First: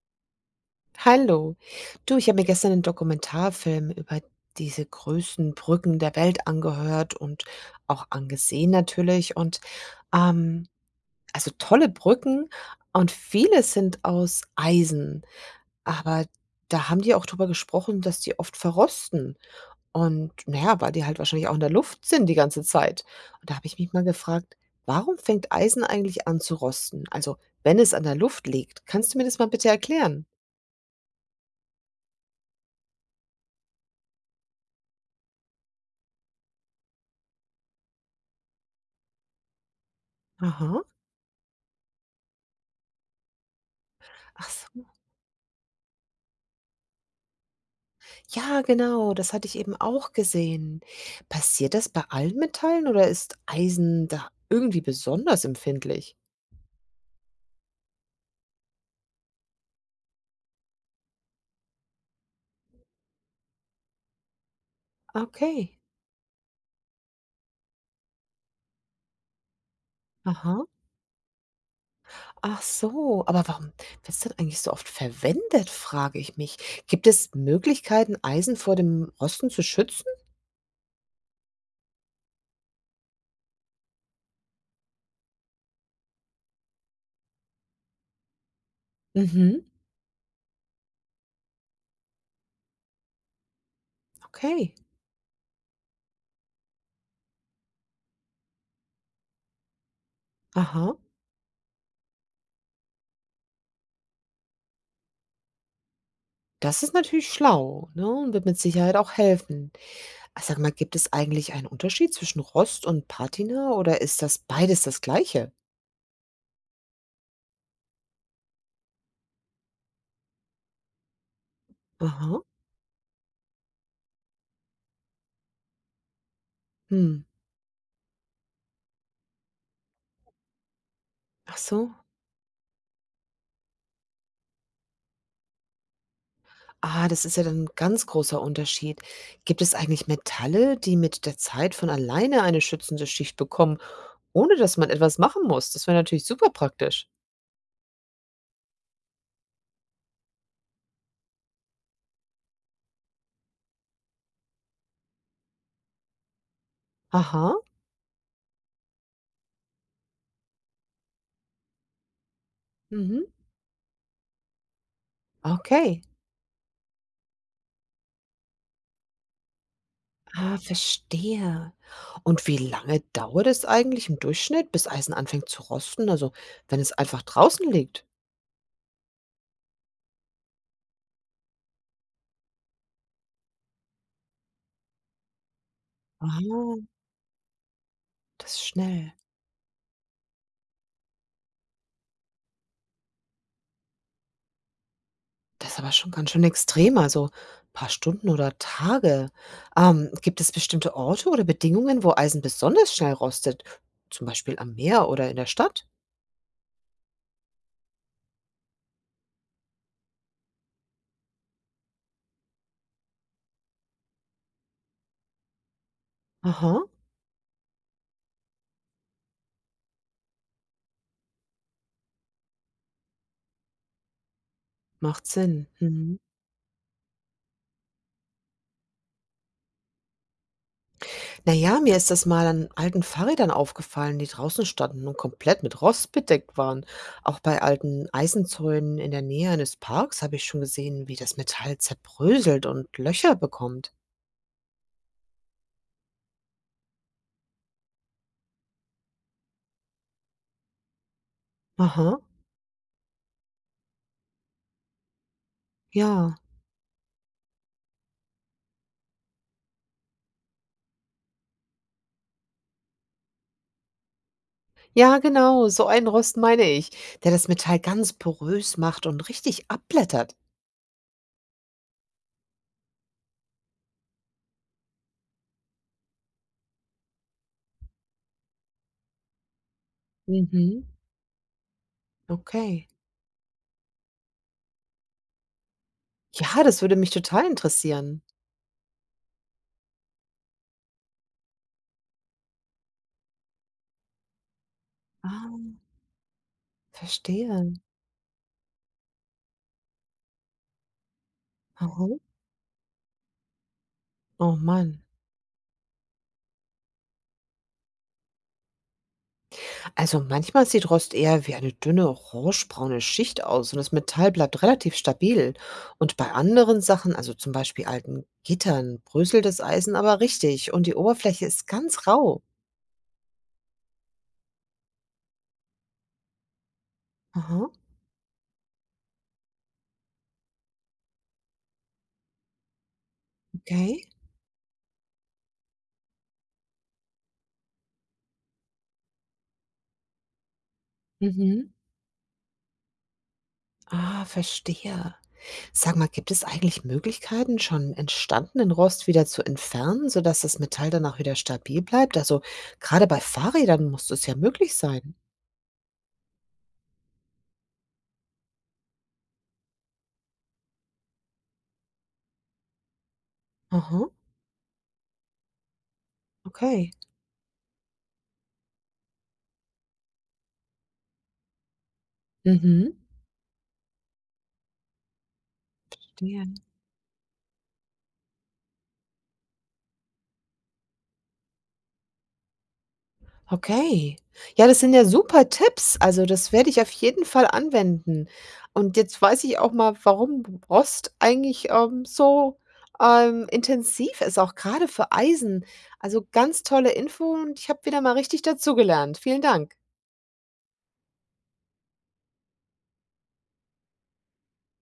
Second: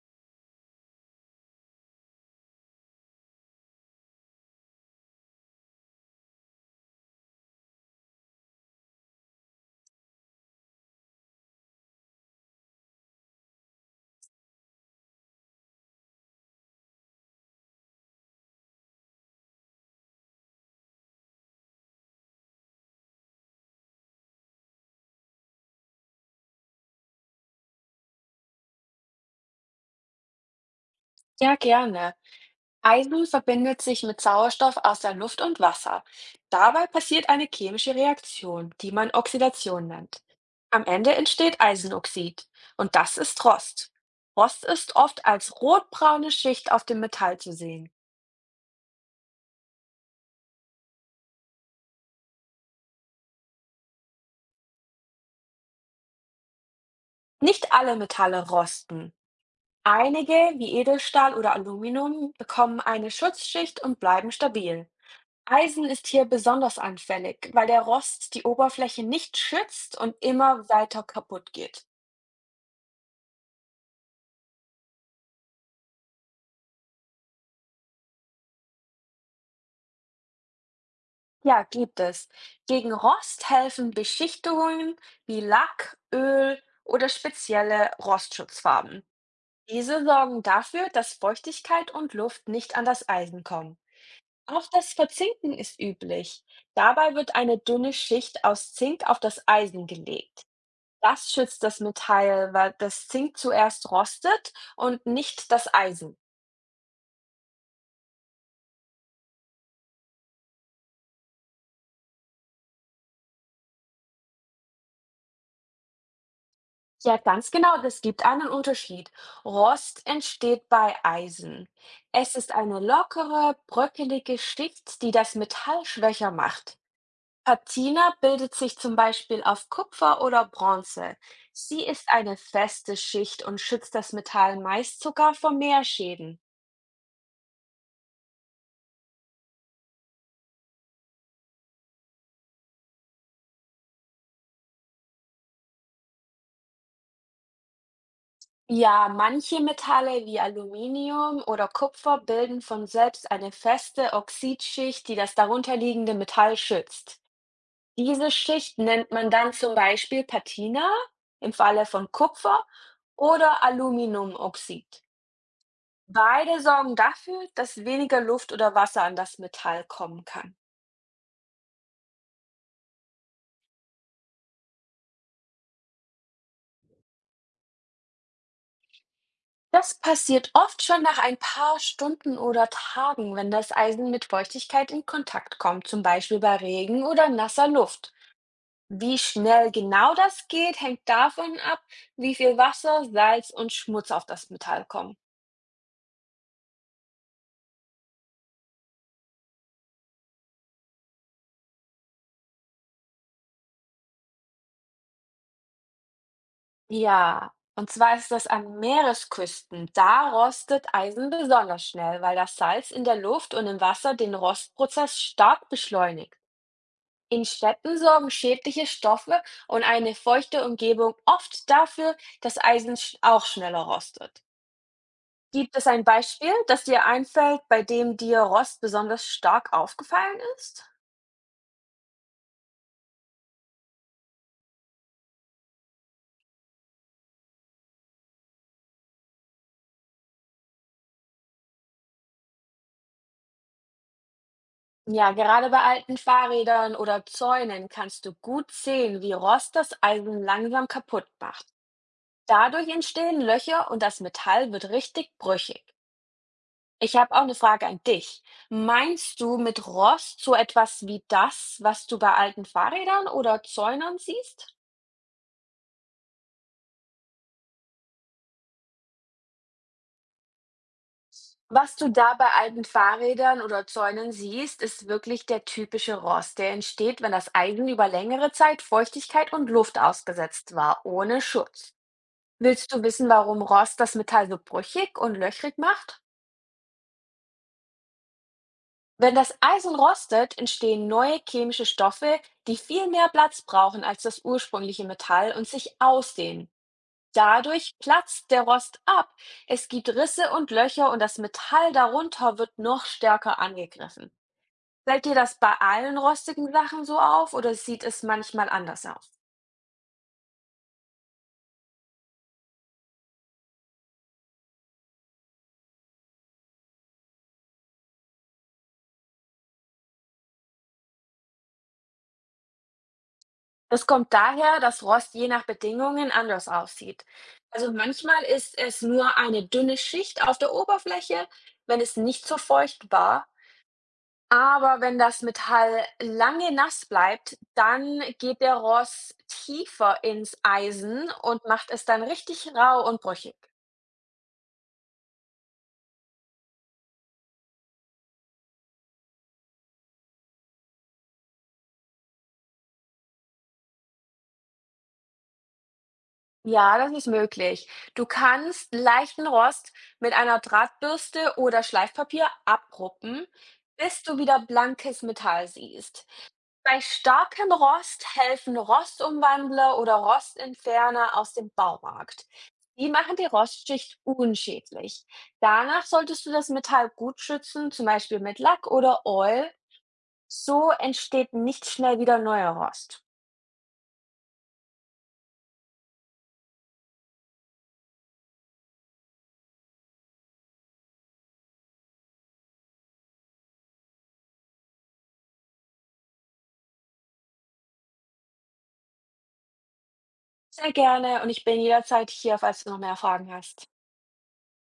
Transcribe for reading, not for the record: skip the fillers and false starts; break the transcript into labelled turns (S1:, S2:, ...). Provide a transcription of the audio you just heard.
S1: Hallo. Du, ich habe mir gestern 'nen Dokumentarfilm über diese größten Brücken der Welt angehört und auch angesehen natürlich ähm also, tolle Brücken und viele sind aus Eisen, aber da haben die auch drüber gesprochen, dass die oft verrosten und na ja, weil die halt wahrscheinlich auch in der Luft sind die ganze Zeit. Und da habe ich mich mal gefragt: „Warum fängt Eisen eigentlich an zu rosten? Also, wenn es an der Luft liegt?“ Kannst du mir das mal bitte erklären?
S2: Ja, gerne. Eisen verbindet sich mit Sauerstoff aus der Luft und Wasser. Dabei passiert eine chemische Reaktion, die man Oxidation nennt.
S1: Aha.
S2: Am Ende entsteht Eisenoxid und das ist Rost.
S1: Ach
S2: Rost
S1: so.
S2: ist oft als rotbraune Schicht auf dem Metall zu sehen.
S1: Ja, genau, das hatte ich eben auch gesehen. Passiert das bei allen Metallen oder ist Eisen da irgendwie besonders empfindlich?
S2: Nicht alle Metalle rosten. Einige, wie Edelstahl oder Aluminium, bekommen eine Schutzschicht und bleiben stabil.
S1: Okay.
S2: Eisen ist hier besonders anfällig, weil der Rost die Oberfläche nicht schützt und
S1: Aha.
S2: immer weiter kaputt geht.
S1: Ach so, aber warum wird es dann eigentlich so oft verwendet, frage ich mich. Gibt es Möglichkeiten, Eisen vor dem Rosten zu schützen?
S2: Ja, gibt es. Gegen Rost helfen Beschichtungen wie Lack, Öl oder spezielle Rostschutzfarben.
S1: Mhm.
S2: Diese sorgen dafür, dass Feuchtigkeit und Luft nicht an das Eisen kommen. Auch
S1: Okay.
S2: das Verzinken ist üblich. Dabei wird eine dünne Schicht aus Zink auf das Eisen gelegt.
S1: Aha.
S2: Das schützt das Metall, weil das Zink zuerst rostet und nicht das Eisen.
S1: Das ist natürlich schlau, ne? Und wird mit Sicherheit auch helfen. Ah, sag mal, gibt es eigentlich einen Unterschied zwischen Rost und Patina oder ist das beides das Gleiche?
S2: Ja, ganz genau, das gibt einen Unterschied. Rost entsteht bei Eisen. Es
S1: Aha.
S2: ist eine lockere, bröckelige Schicht, die das Metall schwächer macht.
S1: Hm.
S2: Patina bildet sich zum Beispiel auf Kupfer oder Bronze.
S1: Ach
S2: Sie
S1: so.
S2: ist eine feste Schicht und schützt das Metall meist sogar vor Meerschäden.
S1: Ah, das ist ja dann ein ganz großer Unterschied. Gibt es eigentlich Metalle, die mit der Zeit von alleine eine schützende Schicht bekommen, ohne dass man etwas machen muss? Das wäre natürlich super praktisch.
S2: Ja, manche Metalle wie Aluminium oder Kupfer bilden von selbst eine feste Oxidschicht, die das darunterliegende Metall schützt.
S1: Aha,
S2: Diese Schicht nennt man dann zum Beispiel Patina im Falle von Kupfer
S1: mhm,
S2: oder Aluminiumoxid.
S1: okay.
S2: Beide sorgen dafür, dass weniger Luft oder Wasser an das Metall kommen kann.
S1: Ah, verstehe. Und wie lange dauert es eigentlich im Durchschnitt, bis Eisen anfängt zu rosten, also wenn es einfach draußen liegt?
S2: Das passiert oft schon nach ein paar Stunden oder Tagen, wenn das Eisen mit Feuchtigkeit in Kontakt kommt, zum Beispiel bei
S1: Ah,
S2: Regen oder nasser Luft.
S1: das ist schnell.
S2: Wie schnell genau das geht, hängt davon ab, wie viel Wasser, Salz und Schmutz auf das Metall kommen.
S1: Das ist aber schon ganz schön extrem, also ein paar Stunden oder Tage. Gibt es bestimmte Orte oder Bedingungen, wo Eisen besonders schnell rostet? Zum Beispiel am Meer oder in der Stadt?
S2: Ja, und zwar ist das an Meeresküsten. Da rostet Eisen besonders schnell, weil das Salz in der Luft und im Wasser den Rostprozess stark beschleunigt.
S1: Aha,
S2: In Städten sorgen schädliche Stoffe und eine feuchte Umgebung oft dafür, dass Eisen auch schneller rostet.
S1: macht Sinn.
S2: Gibt es ein
S1: Mhm.
S2: Beispiel, das dir einfällt, bei dem dir Rost besonders stark aufgefallen ist?
S1: Naja, mir ist das mal an alten Fahrrädern aufgefallen, die draußen standen und komplett mit Rost bedeckt waren. Auch bei alten Eisenzäunen in der Nähe eines Parks habe ich schon gesehen, wie das Metall zerbröselt und Löcher bekommt.
S2: Ja, gerade bei alten Fahrrädern oder Zäunen kannst du gut sehen, wie Rost das Eisen langsam kaputt macht.
S1: Aha,
S2: Dadurch entstehen Löcher und das Metall wird richtig brüchig.
S1: ja.
S2: Ich habe auch eine Frage an dich. Meinst du mit Rost so etwas wie das, was du bei alten Fahrrädern oder Zäunen siehst?
S1: Ja, genau, so einen Rost meine ich, der das Metall ganz porös macht und richtig abblättert.
S2: Was du da bei alten Fahrrädern oder Zäunen siehst, ist wirklich der typische Rost, der entsteht, wenn das Eisen über längere Zeit Feuchtigkeit und Luft ausgesetzt
S1: Mhm,
S2: war, ohne Schutz.
S1: okay.
S2: Willst du wissen, warum Rost das Metall so brüchig und löchrig macht?
S1: Ja, das würde mich total interessieren.
S2: Wenn das Eisen rostet, entstehen neue chemische Stoffe, die viel mehr Platz brauchen als das ursprüngliche Metall und
S1: Ah,
S2: sich ausdehnen.
S1: verstehe.
S2: Dadurch platzt der Rost ab. Es gibt Risse und Löcher und das Metall
S1: Mhm.
S2: darunter wird noch stärker angegriffen.
S1: Oh Mann.
S2: Fällt dir das bei allen rostigen Sachen so auf oder sieht es manchmal anders aus?
S1: Also manchmal sieht Rost eher wie eine dünne orangebraune Schicht aus und das Metall bleibt relativ stabil. Und bei anderen Sachen, also zum Beispiel alten Gittern, bröselt das Eisen aber richtig und die Oberfläche ist ganz rau.
S2: Das kommt daher, dass Rost je nach Bedingungen anders aussieht.
S1: Aha,
S2: Also manchmal ist es nur eine dünne Schicht auf der Oberfläche, wenn es nicht so feucht war.
S1: okay.
S2: Aber wenn das Metall lange nass bleibt, dann geht der Rost tiefer ins Eisen und
S1: Mhm.
S2: macht es dann richtig rau und brüchig.
S1: Ah, verstehe. Sag mal, gibt es eigentlich Möglichkeiten, schon entstandenen Rost wieder zu entfernen, sodass das Metall danach wieder stabil bleibt? Also gerade bei Fahrrädern muss das ja möglich sein.
S2: Ja, das ist möglich. Du kannst leichten Rost mit einer Drahtbürste oder Schleifpapier abruppen,
S1: Aha,
S2: bis du wieder blankes Metall siehst.
S1: okay.
S2: Bei starkem Rost helfen Rostumwandler oder Rostentferner aus dem Baumarkt.
S1: Mhm.
S2: Die machen die Rostschicht unschädlich. Danach
S1: Verstehe.
S2: solltest du das Metall gut schützen, zum Beispiel mit Lack oder Oil. So entsteht nicht schnell wieder neuer Rost.
S1: Okay. Ja, das sind ja super Tipps. Also das werde ich auf jeden Fall anwenden. Und jetzt weiß ich auch mal, warum Rost eigentlich so intensiv ist, auch gerade für Eisen. Also ganz tolle Info und ich habe wieder mal richtig dazugelernt. Vielen Dank.
S2: Sehr gerne und ich bin jederzeit hier, falls du noch mehr Fragen hast.